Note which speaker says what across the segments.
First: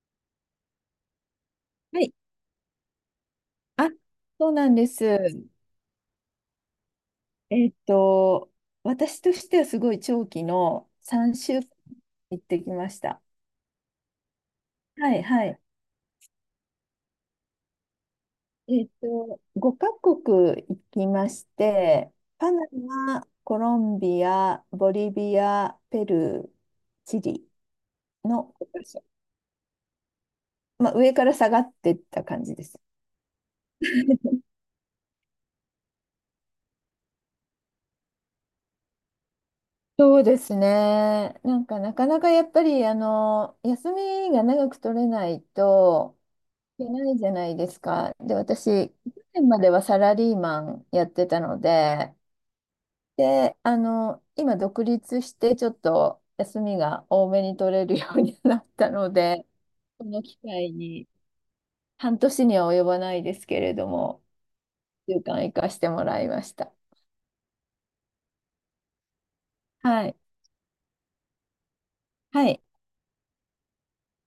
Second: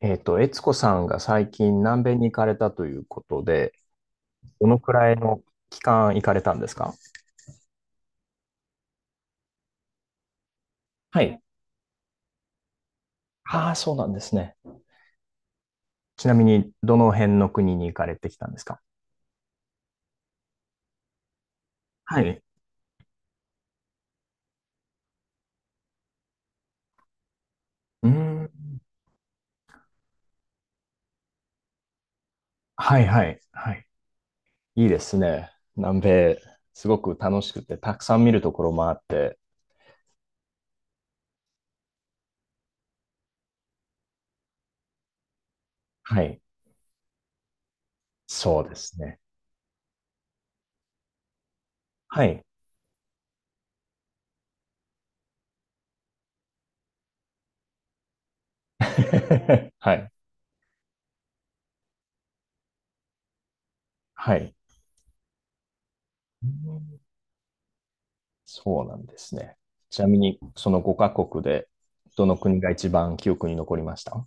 Speaker 1: 悦子さんが最近
Speaker 2: は
Speaker 1: 南
Speaker 2: い。
Speaker 1: 米に行かれたということで、
Speaker 2: あ、そう
Speaker 1: ど
Speaker 2: なん
Speaker 1: の
Speaker 2: で
Speaker 1: くらいの
Speaker 2: す。
Speaker 1: 期間行かれたんですか？
Speaker 2: えっと、私としてはすごい長期の
Speaker 1: はい。
Speaker 2: 3週間行ってきました。
Speaker 1: ああ、そうなんですね。
Speaker 2: はい、はい。
Speaker 1: ちなみに、どの辺の国に行かれてきたんですか？
Speaker 2: 5カ国行きまして、
Speaker 1: はい。
Speaker 2: パナマ、コロンビア、ボリビア、ペルー、チリ
Speaker 1: うー
Speaker 2: のご
Speaker 1: ん。
Speaker 2: かしょ、まあ、上から下がってった感じです。
Speaker 1: はいはい。はい。いいですね。南米、すごく楽しくて、たくさん見るところもあって。
Speaker 2: そうですね。なんかなかなかやっぱりあの休みが長く取れないと
Speaker 1: はい。
Speaker 2: じゃないですか。で、
Speaker 1: そうで
Speaker 2: 私、去
Speaker 1: すね。
Speaker 2: 年まではサラリーマンやってたので、
Speaker 1: はい。
Speaker 2: で、今独立してちょっと休みが多めに取れるようになったので、
Speaker 1: は
Speaker 2: こ
Speaker 1: い。
Speaker 2: の機会に半年には及ばないですけれども、
Speaker 1: はい。
Speaker 2: 1週間行かしてもらいま
Speaker 1: う
Speaker 2: した。
Speaker 1: ん、そうなんですね。ちな
Speaker 2: は
Speaker 1: み
Speaker 2: い。
Speaker 1: に、その5カ国で、どの
Speaker 2: はい。や
Speaker 1: 国が
Speaker 2: っ
Speaker 1: 一番記憶に残りました？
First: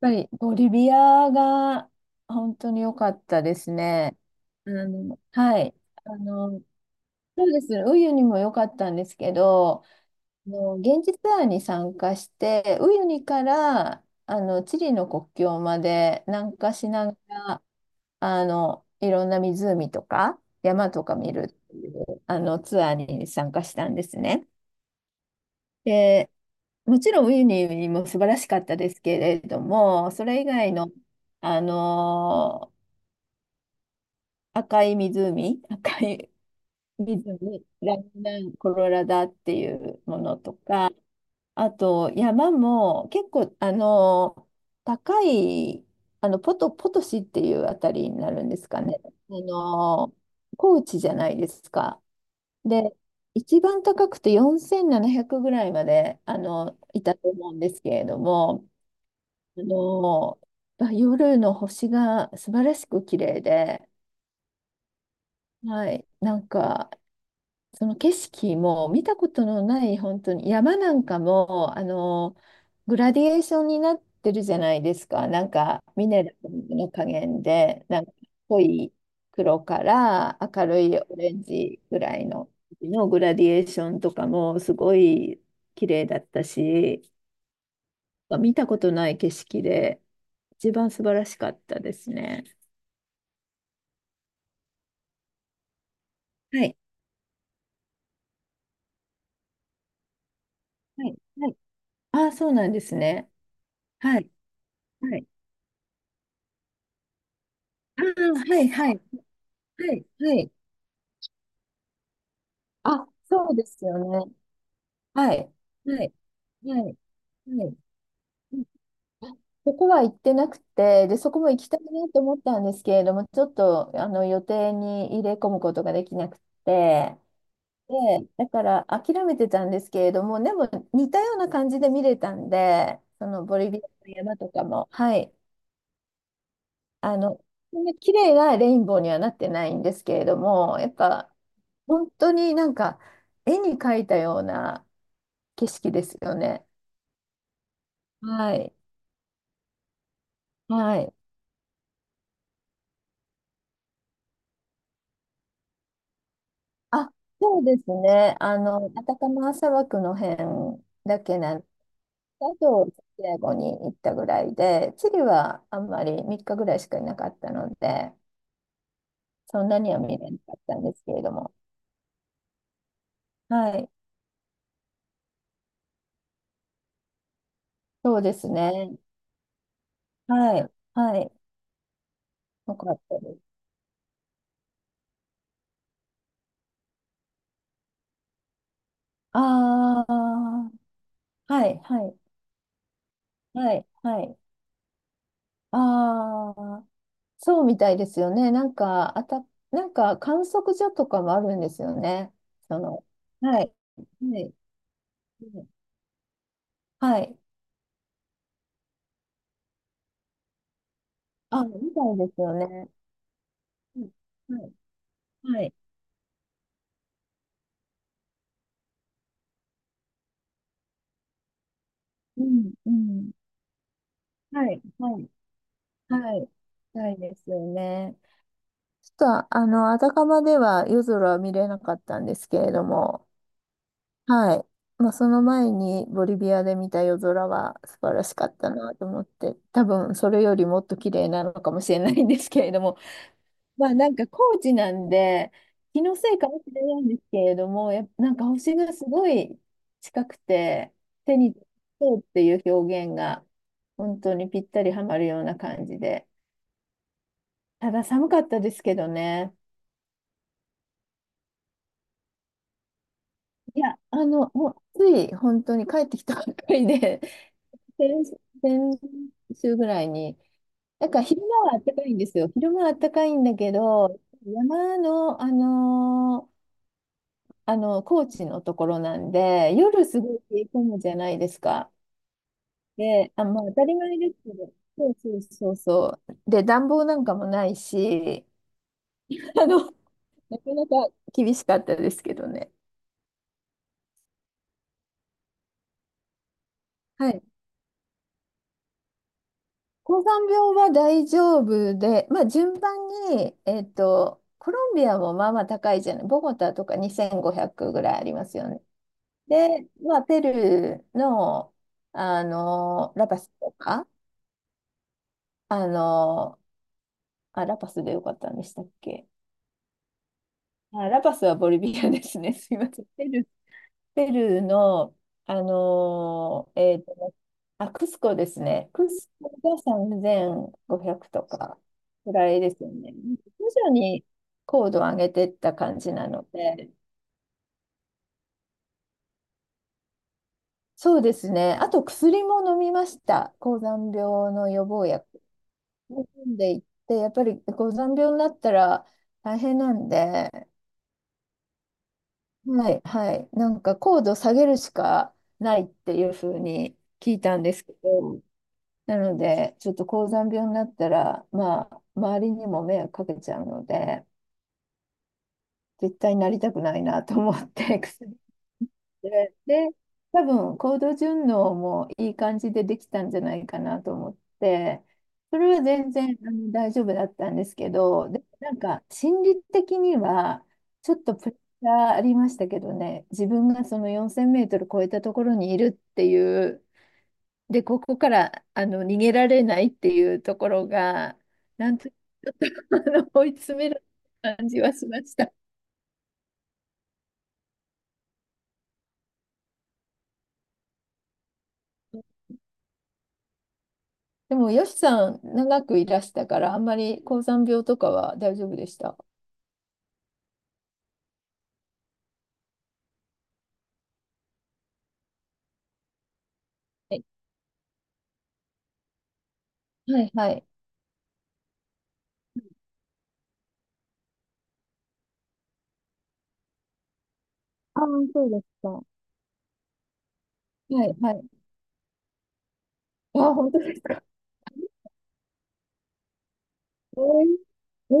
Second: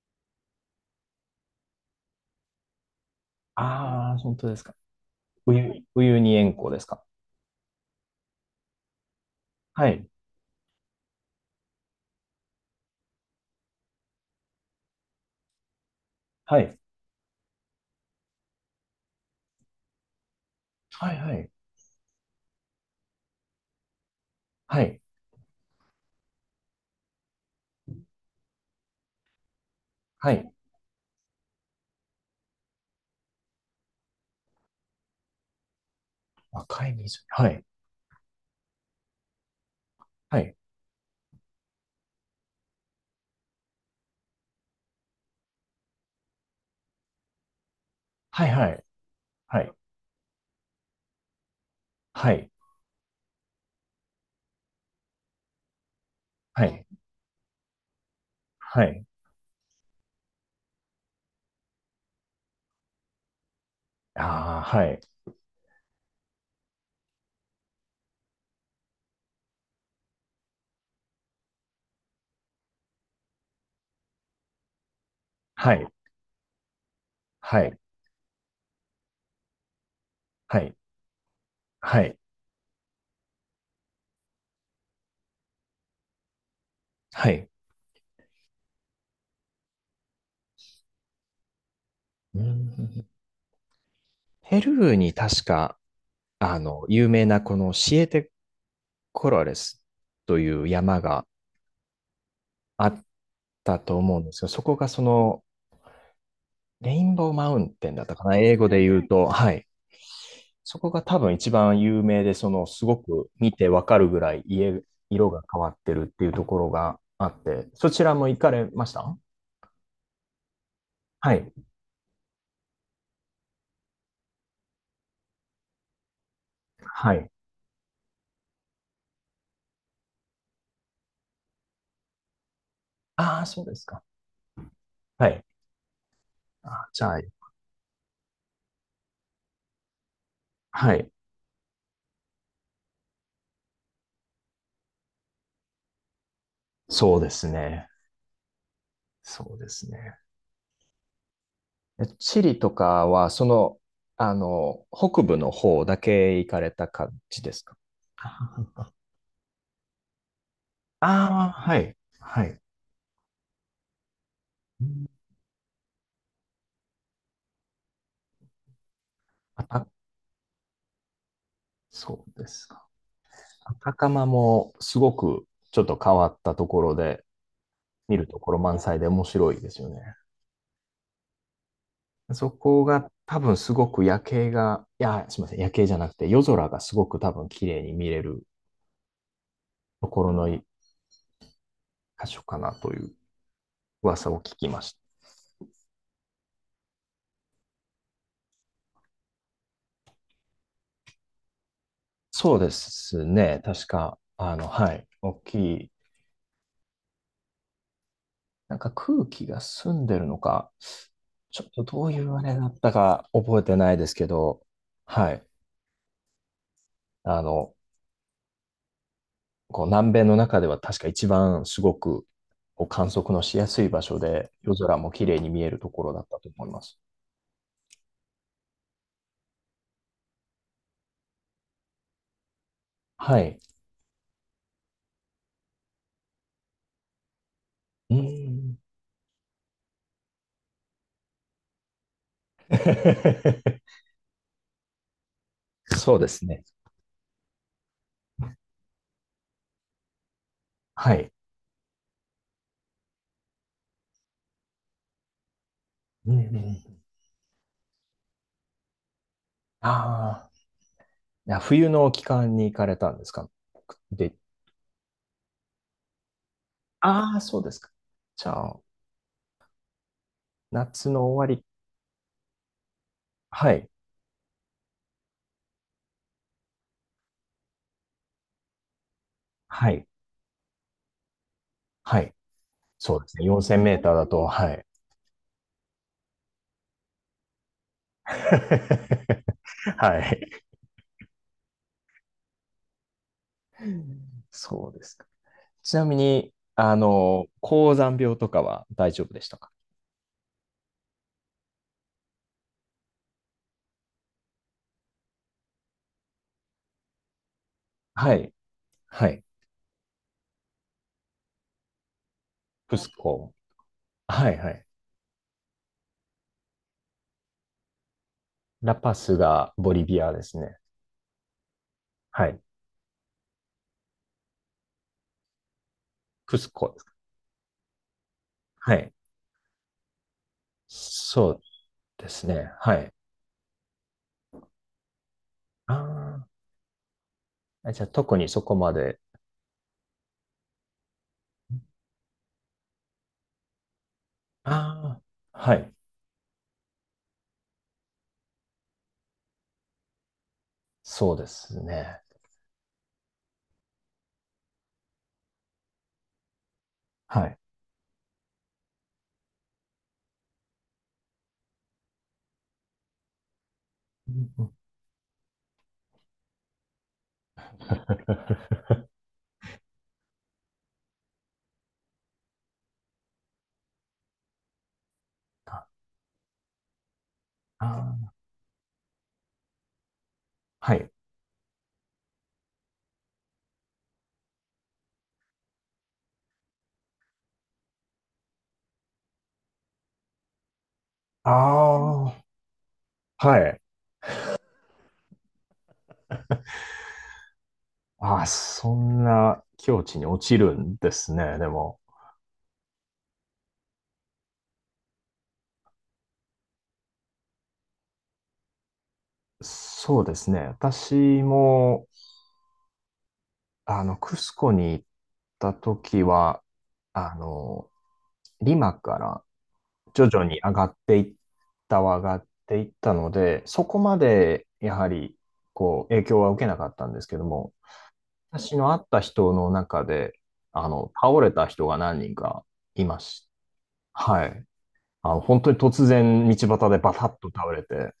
Speaker 2: ぱりボリビアが本当に良かったです
Speaker 1: ああ
Speaker 2: ね。
Speaker 1: ー、本当ですか。
Speaker 2: はい。
Speaker 1: ウ
Speaker 2: あ
Speaker 1: ユニ
Speaker 2: の、
Speaker 1: 塩湖ですか。
Speaker 2: そうです。ウユニも良かったんですけど、
Speaker 1: はい。
Speaker 2: 現地ツアーに参加して、ウユニからチリの国境まで南
Speaker 1: は
Speaker 2: 下
Speaker 1: い。
Speaker 2: しながら、いろんな湖とか山と
Speaker 1: はい
Speaker 2: か見
Speaker 1: は
Speaker 2: る
Speaker 1: い。
Speaker 2: っていうあのツアーに参加したんですね。
Speaker 1: はい。
Speaker 2: で、もちろんウユニも素晴らしかったですけれども、そ
Speaker 1: は
Speaker 2: れ以
Speaker 1: い。
Speaker 2: 外の、あの赤い湖、赤い
Speaker 1: 赤い湖。はい。
Speaker 2: 湖、ラグナンコロラダっていうもの
Speaker 1: は
Speaker 2: と
Speaker 1: い。
Speaker 2: か、あと、山も結構、高い、ポトシっていうあたりになる
Speaker 1: は
Speaker 2: んですか
Speaker 1: い。
Speaker 2: ね。あ
Speaker 1: はい。
Speaker 2: の、高地じゃないですか。
Speaker 1: はい。
Speaker 2: で、一番高くて4700ぐらいまで、
Speaker 1: はい。はい。
Speaker 2: いたと思うんですけれども、
Speaker 1: はい。
Speaker 2: あの、夜の星が素晴らしく綺麗で、
Speaker 1: ああ、はい。
Speaker 2: はい、なんか、その景色も見たことのない本当に山なんかもグラディエーションになってるじゃないですか、なん
Speaker 1: は
Speaker 2: か
Speaker 1: い。
Speaker 2: ミネラルの加減
Speaker 1: はい。
Speaker 2: でなんか濃い黒から
Speaker 1: は
Speaker 2: 明
Speaker 1: い。
Speaker 2: るいオレンジぐ
Speaker 1: はい。
Speaker 2: らいのグラディエーションとかもすごい綺麗だったし、
Speaker 1: はい。
Speaker 2: 見たことない景色で一番素晴らしかったです
Speaker 1: う
Speaker 2: ね。
Speaker 1: ん。ペルーに確か、
Speaker 2: はい、
Speaker 1: 有名なこのシエテコロレスという山
Speaker 2: はい、
Speaker 1: が
Speaker 2: はい。ああ、そうなんで
Speaker 1: あ
Speaker 2: す
Speaker 1: っ
Speaker 2: ね。
Speaker 1: たと思
Speaker 2: は
Speaker 1: うん
Speaker 2: い、
Speaker 1: ですよ。そこがそ
Speaker 2: はい。
Speaker 1: の、レインボーマウンテン
Speaker 2: あ
Speaker 1: だったか
Speaker 2: あ、
Speaker 1: な、英
Speaker 2: は
Speaker 1: 語
Speaker 2: い、
Speaker 1: で
Speaker 2: は
Speaker 1: 言
Speaker 2: い、
Speaker 1: うと、はい。
Speaker 2: はい、はい。
Speaker 1: そこが多分一番有名で、その、すご
Speaker 2: あ、
Speaker 1: く見
Speaker 2: そうで
Speaker 1: てわ
Speaker 2: す
Speaker 1: か
Speaker 2: よ
Speaker 1: るぐ
Speaker 2: ね。
Speaker 1: らい家、色
Speaker 2: は
Speaker 1: が
Speaker 2: い。
Speaker 1: 変わって
Speaker 2: は
Speaker 1: る
Speaker 2: い。
Speaker 1: っていうところ
Speaker 2: はい。
Speaker 1: があっ
Speaker 2: は
Speaker 1: て、
Speaker 2: い。
Speaker 1: そちらも行か
Speaker 2: うん。
Speaker 1: れました？
Speaker 2: そこは行ってなくて、で、そ
Speaker 1: は
Speaker 2: こも
Speaker 1: い。
Speaker 2: 行きたいなと思ったんですけれども、ちょっと予定に入れ込むことができなく
Speaker 1: は
Speaker 2: て、
Speaker 1: い。
Speaker 2: で、だから諦めてたんですけれども、でも似たような感じで見れたんで、そ
Speaker 1: あ
Speaker 2: の
Speaker 1: あ、
Speaker 2: ボ
Speaker 1: そう
Speaker 2: リ
Speaker 1: で
Speaker 2: ビ
Speaker 1: す
Speaker 2: ア
Speaker 1: か。
Speaker 2: の山とかも、は
Speaker 1: は
Speaker 2: い、
Speaker 1: い。あ、じゃ
Speaker 2: あ
Speaker 1: あ、
Speaker 2: の、そんな綺麗なレインボーにはなってないんですけれども、やっ
Speaker 1: はい。
Speaker 2: ぱ本当になんか絵に描いたような景色ですよね。
Speaker 1: そうですね。
Speaker 2: はい。
Speaker 1: そうですね。
Speaker 2: はい。
Speaker 1: えチリとかは、その、北部の方だけ行かれた感
Speaker 2: あ、
Speaker 1: じで
Speaker 2: そ
Speaker 1: す
Speaker 2: う
Speaker 1: か？
Speaker 2: ですね。
Speaker 1: あ、
Speaker 2: アタカマ砂漠の辺だけ
Speaker 1: ああ、
Speaker 2: なんで、
Speaker 1: はい。は
Speaker 2: あ
Speaker 1: い。
Speaker 2: と、サンディエゴに行ったぐらい
Speaker 1: う
Speaker 2: で、チ
Speaker 1: ん、
Speaker 2: リはあんまり3日ぐらいしかいなかったので、そ
Speaker 1: あ
Speaker 2: んな
Speaker 1: た、
Speaker 2: には見れなかったんですけれども。
Speaker 1: そうですか。
Speaker 2: はい。
Speaker 1: 赤釜もすごくちょっと変わったところで、見
Speaker 2: そう
Speaker 1: る
Speaker 2: で
Speaker 1: と
Speaker 2: す
Speaker 1: ころ満
Speaker 2: ね。
Speaker 1: 載で面白いですよね。
Speaker 2: はい。はい。
Speaker 1: そ
Speaker 2: よ
Speaker 1: こ
Speaker 2: かっ
Speaker 1: が
Speaker 2: たで
Speaker 1: 多
Speaker 2: す。
Speaker 1: 分すごく夜景が、いや、すみません、夜景じゃなくて夜空がすごく多分綺麗に見れる
Speaker 2: あ
Speaker 1: ところの一
Speaker 2: あ、はい、はい、
Speaker 1: 箇所かなという
Speaker 2: はい、は
Speaker 1: 噂
Speaker 2: い。
Speaker 1: を聞きました。
Speaker 2: ああ、そうみたいですよね。なんか、なんか観測所とかもあるんですよね。
Speaker 1: そうで
Speaker 2: その、
Speaker 1: すね、
Speaker 2: はい。
Speaker 1: 確か、
Speaker 2: はい。
Speaker 1: はい、大きい、
Speaker 2: はい。
Speaker 1: なんか空気が澄んでるのか、ち
Speaker 2: あ、
Speaker 1: ょっと
Speaker 2: みた
Speaker 1: どう
Speaker 2: い
Speaker 1: い
Speaker 2: で
Speaker 1: う
Speaker 2: す
Speaker 1: あ
Speaker 2: よ
Speaker 1: れだっ
Speaker 2: ね。
Speaker 1: たか覚えてない
Speaker 2: う
Speaker 1: で
Speaker 2: ん。
Speaker 1: すけ
Speaker 2: は
Speaker 1: ど、
Speaker 2: い。
Speaker 1: はい。
Speaker 2: はい。
Speaker 1: あの、こう南米の中では確か一番すごく
Speaker 2: うん。
Speaker 1: こう
Speaker 2: う
Speaker 1: 観
Speaker 2: ん。
Speaker 1: 測のしやすい場所で、
Speaker 2: は
Speaker 1: 夜
Speaker 2: い。
Speaker 1: 空も
Speaker 2: は
Speaker 1: 綺
Speaker 2: い。
Speaker 1: 麗に見えるところだっ
Speaker 2: は
Speaker 1: たと
Speaker 2: い。
Speaker 1: 思います。
Speaker 2: ないですよね。ちょっと、あたかまでは夜空は見れなかったんですけれども、
Speaker 1: はい。
Speaker 2: はい。まあ、その前にボリビアで見た夜空は素
Speaker 1: う
Speaker 2: 晴
Speaker 1: ー
Speaker 2: らしかった
Speaker 1: ん。
Speaker 2: なと思って、多分それよりもっと綺麗なのかもしれないんですけれども、まあ なんか高知なんで、気の
Speaker 1: そうで
Speaker 2: せい
Speaker 1: す
Speaker 2: かも
Speaker 1: ね。
Speaker 2: しれないんですけれども、やっぱなんか星がすごい近くて、
Speaker 1: はい。
Speaker 2: 手にそうっていう表現が本当にぴったりはまるような感じで。
Speaker 1: うんうん。
Speaker 2: ただ寒かったですけどね。
Speaker 1: ああ、いや冬の期間に行かれたんですか
Speaker 2: いや、
Speaker 1: 僕で、
Speaker 2: もうつい本当に帰ってきたばっかりで、
Speaker 1: ああ、そうですか。
Speaker 2: 先、
Speaker 1: じゃあ、
Speaker 2: 先週ぐらいに。な
Speaker 1: 夏
Speaker 2: んか
Speaker 1: の
Speaker 2: 昼間
Speaker 1: 終わり。
Speaker 2: は暖かいんですよ。昼間は暖かいんだけ
Speaker 1: はい。
Speaker 2: ど、山の、高知のところなんで、
Speaker 1: は
Speaker 2: 夜
Speaker 1: い。
Speaker 2: すごい冷え込むじゃないですか。
Speaker 1: はい。そうで
Speaker 2: で、
Speaker 1: すね。
Speaker 2: まあ当
Speaker 1: 4000
Speaker 2: た
Speaker 1: メ
Speaker 2: り
Speaker 1: ーター
Speaker 2: 前
Speaker 1: だ
Speaker 2: です
Speaker 1: と、
Speaker 2: け
Speaker 1: は
Speaker 2: ど、
Speaker 1: い。
Speaker 2: そうそうそうそう。で、暖房なんかもないし、あの、
Speaker 1: はい。
Speaker 2: なかなか厳しかったですけどね。
Speaker 1: そうですか。ちなみに、
Speaker 2: はい。
Speaker 1: 高山病とかは大丈夫でしたか？
Speaker 2: 高山病は大丈夫で、まあ順番に、コロンビアもまあまあ高いじゃない。ボゴタとか2500ぐらいあり
Speaker 1: は
Speaker 2: ま
Speaker 1: い。
Speaker 2: すよね。
Speaker 1: はい。
Speaker 2: で、まあペルーの、
Speaker 1: クス
Speaker 2: ラパス
Speaker 1: コ。
Speaker 2: とか、
Speaker 1: はいはい。
Speaker 2: あの、あ、ラパスでよかったんでしたっ
Speaker 1: ラパ
Speaker 2: け？
Speaker 1: スがボリビアですね。
Speaker 2: あ、ラパスはボリビアです
Speaker 1: は
Speaker 2: ね。
Speaker 1: い。
Speaker 2: すいません。ペルーの、あ
Speaker 1: クス
Speaker 2: のー
Speaker 1: コ
Speaker 2: え
Speaker 1: です
Speaker 2: ー
Speaker 1: か。
Speaker 2: と、あ、クスコですね。
Speaker 1: は
Speaker 2: ク
Speaker 1: い。
Speaker 2: スコが3500と
Speaker 1: そう
Speaker 2: か
Speaker 1: で
Speaker 2: ぐ
Speaker 1: す
Speaker 2: らい
Speaker 1: ね。
Speaker 2: ですよ
Speaker 1: はい。
Speaker 2: ね。徐々に高度を上げていった感
Speaker 1: あ
Speaker 2: じなので、
Speaker 1: あ。じゃあ特にそこまで。
Speaker 2: そうですね。あと薬も飲みました。高山病の予防
Speaker 1: ああ。
Speaker 2: 薬。
Speaker 1: はい。
Speaker 2: 飲んでいって、やっぱり高山病になったら大変なんで、
Speaker 1: そうですね。
Speaker 2: はい、はい。なんか高度下げるしかないっていうふうに聞い
Speaker 1: は
Speaker 2: た
Speaker 1: い。
Speaker 2: んですけど、なので、ちょっと高山病になったら、まあ、周りにも迷惑かけちゃうので、
Speaker 1: うんうん、
Speaker 2: 絶対なりたくないなと思って、薬で、多分行動順応もいい感じでできたんじゃないかなと思って、それ
Speaker 1: あ
Speaker 2: は全然大丈夫だったんですけ
Speaker 1: あ
Speaker 2: ど、
Speaker 1: ー。
Speaker 2: で、なんか心理的には
Speaker 1: はい。
Speaker 2: ちょっとプレッシャーありましたけどね、自分がその4000メートル超えたところにいるっていう、で、ここから逃げられないっていうところが、
Speaker 1: あ
Speaker 2: なんとか
Speaker 1: あ。
Speaker 2: あ追い
Speaker 1: は
Speaker 2: 詰
Speaker 1: い。
Speaker 2: める感じはしました。
Speaker 1: ああ、そんな境地に落ちるんですね。でも、
Speaker 2: でも、よしさん、長くいらしたから、あんまり高山病とかは大丈夫でした？
Speaker 1: そうですね。私も、クスコに行った時は、
Speaker 2: はい、
Speaker 1: あの、リマから
Speaker 2: は
Speaker 1: 徐
Speaker 2: い。
Speaker 1: 々
Speaker 2: は
Speaker 1: に
Speaker 2: い、
Speaker 1: 上がっていったので、そこまでやはり、こう、影響は受けなかったんですけども、
Speaker 2: ああ、そうです
Speaker 1: 私
Speaker 2: か。
Speaker 1: の会
Speaker 2: は
Speaker 1: った人の中で、
Speaker 2: い。は
Speaker 1: 倒れ
Speaker 2: い。
Speaker 1: た人が何人かいま
Speaker 2: あ、
Speaker 1: し
Speaker 2: 本当ですか。
Speaker 1: た。はい。本当に突然道端でバタッと倒れて、
Speaker 2: えー、え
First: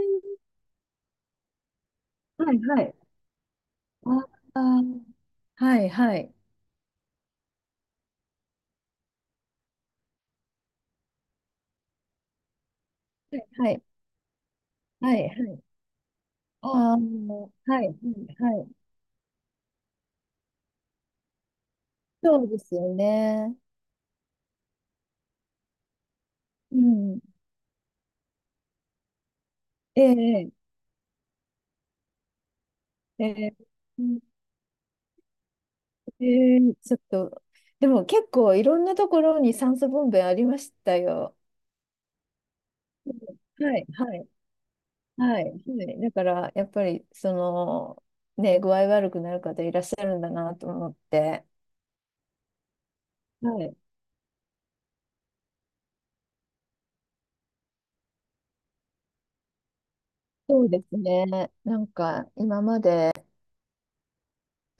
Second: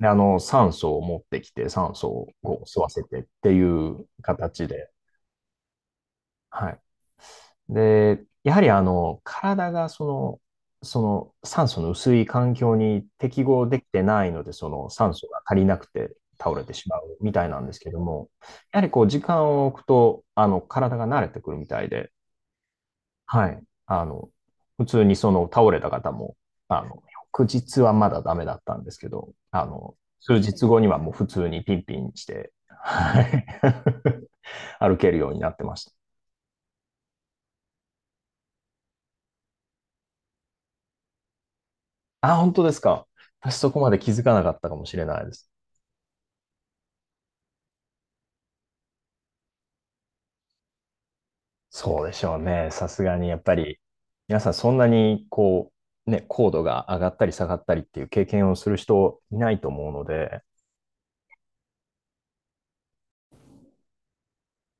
Speaker 1: で、酸素を持ってきて、酸素を
Speaker 2: は
Speaker 1: こ
Speaker 2: い、
Speaker 1: う吸
Speaker 2: は
Speaker 1: わ
Speaker 2: い。
Speaker 1: せてっていう
Speaker 2: ああ
Speaker 1: 形で、
Speaker 2: ー、はい、はい。
Speaker 1: はい。で、やはり体がその、その酸素の薄い環境に
Speaker 2: は
Speaker 1: 適
Speaker 2: い、
Speaker 1: 合
Speaker 2: は
Speaker 1: で
Speaker 2: い、
Speaker 1: きてないので、その酸
Speaker 2: は
Speaker 1: 素
Speaker 2: い。は
Speaker 1: が足り
Speaker 2: い。
Speaker 1: なくて倒れ
Speaker 2: あ
Speaker 1: てし
Speaker 2: あ、
Speaker 1: まうみたいなんです
Speaker 2: はい、は
Speaker 1: け
Speaker 2: い、
Speaker 1: ども、
Speaker 2: はい。
Speaker 1: やはりこう時間を置くと、体が慣れてくるみたいで、
Speaker 2: そうですよ
Speaker 1: は
Speaker 2: ね。
Speaker 1: い。普通にその倒れた方も、
Speaker 2: う
Speaker 1: あの、
Speaker 2: ん。
Speaker 1: 翌日はまだダメだったんですけど、
Speaker 2: え
Speaker 1: 数
Speaker 2: え、
Speaker 1: 日後にはもう普通にピンピンして、は
Speaker 2: え
Speaker 1: い。
Speaker 2: え、うん。
Speaker 1: 歩けるようになってました。
Speaker 2: ええ、ちょっと、でも結構いろんなところに酸素ボンベありましたよ。
Speaker 1: あ、本当ですか。私そ
Speaker 2: は
Speaker 1: こ
Speaker 2: い、
Speaker 1: まで気
Speaker 2: は
Speaker 1: づ
Speaker 2: い。
Speaker 1: かなかったかもしれないで
Speaker 2: はい、
Speaker 1: す。
Speaker 2: はい。だから、やっぱり、ね、具合悪くなる方いらっしゃるんだなと思って。
Speaker 1: そうでしょうね。さすがにやっぱ
Speaker 2: はい。
Speaker 1: り、皆さんそんなにこう、ね、高度が上がったり下がったりっていう経験をする人いないと思うので、
Speaker 2: そうですね。なんか、今まで、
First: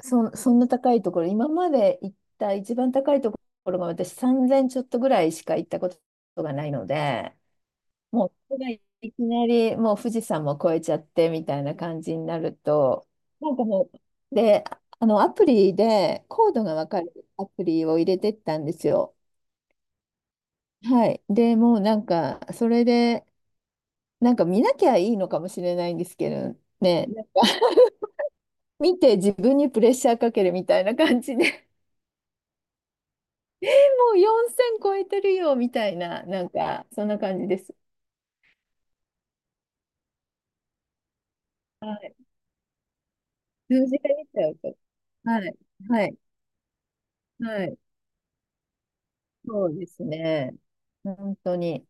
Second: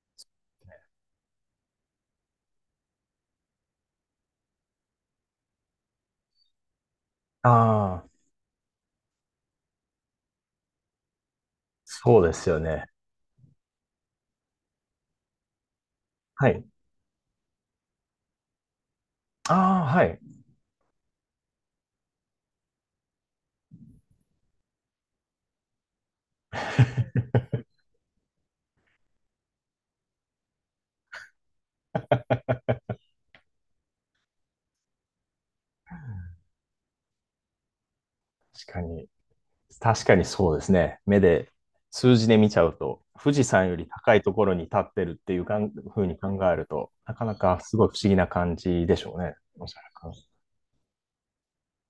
Speaker 2: そんな高いところ、今まで行った一番高いところが私3000ちょっとぐらいしか行ったことがないので、
Speaker 1: ああ、
Speaker 2: もう、それがいきなり、もう富士山も越えちゃってみたいな感じ
Speaker 1: そ
Speaker 2: に
Speaker 1: うで
Speaker 2: な
Speaker 1: す
Speaker 2: る
Speaker 1: よね。
Speaker 2: と、なんかもう、で、アプリで、コ
Speaker 1: は
Speaker 2: ー
Speaker 1: い。
Speaker 2: ドがわかるアプリを入れてったんですよ。
Speaker 1: ああ、はい。
Speaker 2: はい。でもうなんか、それで、なんか見なきゃいいのかもしれないんですけどね、なんか 見て自分にプレッシャーかけるみたいな感じで もう4000超えてるよみたいな、なんか、そんな感じです。
Speaker 1: 確かに。確かにそうですね。目で、
Speaker 2: は
Speaker 1: 数
Speaker 2: い。
Speaker 1: 字で見ちゃうと、富士山よ
Speaker 2: 数
Speaker 1: り
Speaker 2: 字が
Speaker 1: 高い
Speaker 2: 出
Speaker 1: と
Speaker 2: ち
Speaker 1: こ
Speaker 2: ゃ
Speaker 1: ろ
Speaker 2: う
Speaker 1: に立
Speaker 2: と。
Speaker 1: ってるっていう
Speaker 2: はい。
Speaker 1: かんふ
Speaker 2: は
Speaker 1: うに
Speaker 2: い。
Speaker 1: 考えると、なかなか
Speaker 2: は
Speaker 1: す
Speaker 2: い。
Speaker 1: ごい不思議な感じでしょうね。お
Speaker 2: そう
Speaker 1: そら
Speaker 2: で
Speaker 1: く。
Speaker 2: すね。本当に。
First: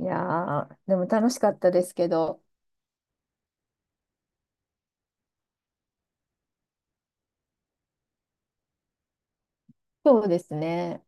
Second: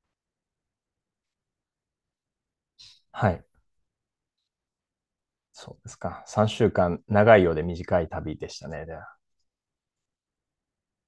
Speaker 2: いやー、でも楽しかったですけど、
Speaker 1: はい。そうですか。3週間、長いようで短い旅でしたね。では
Speaker 2: そうですね。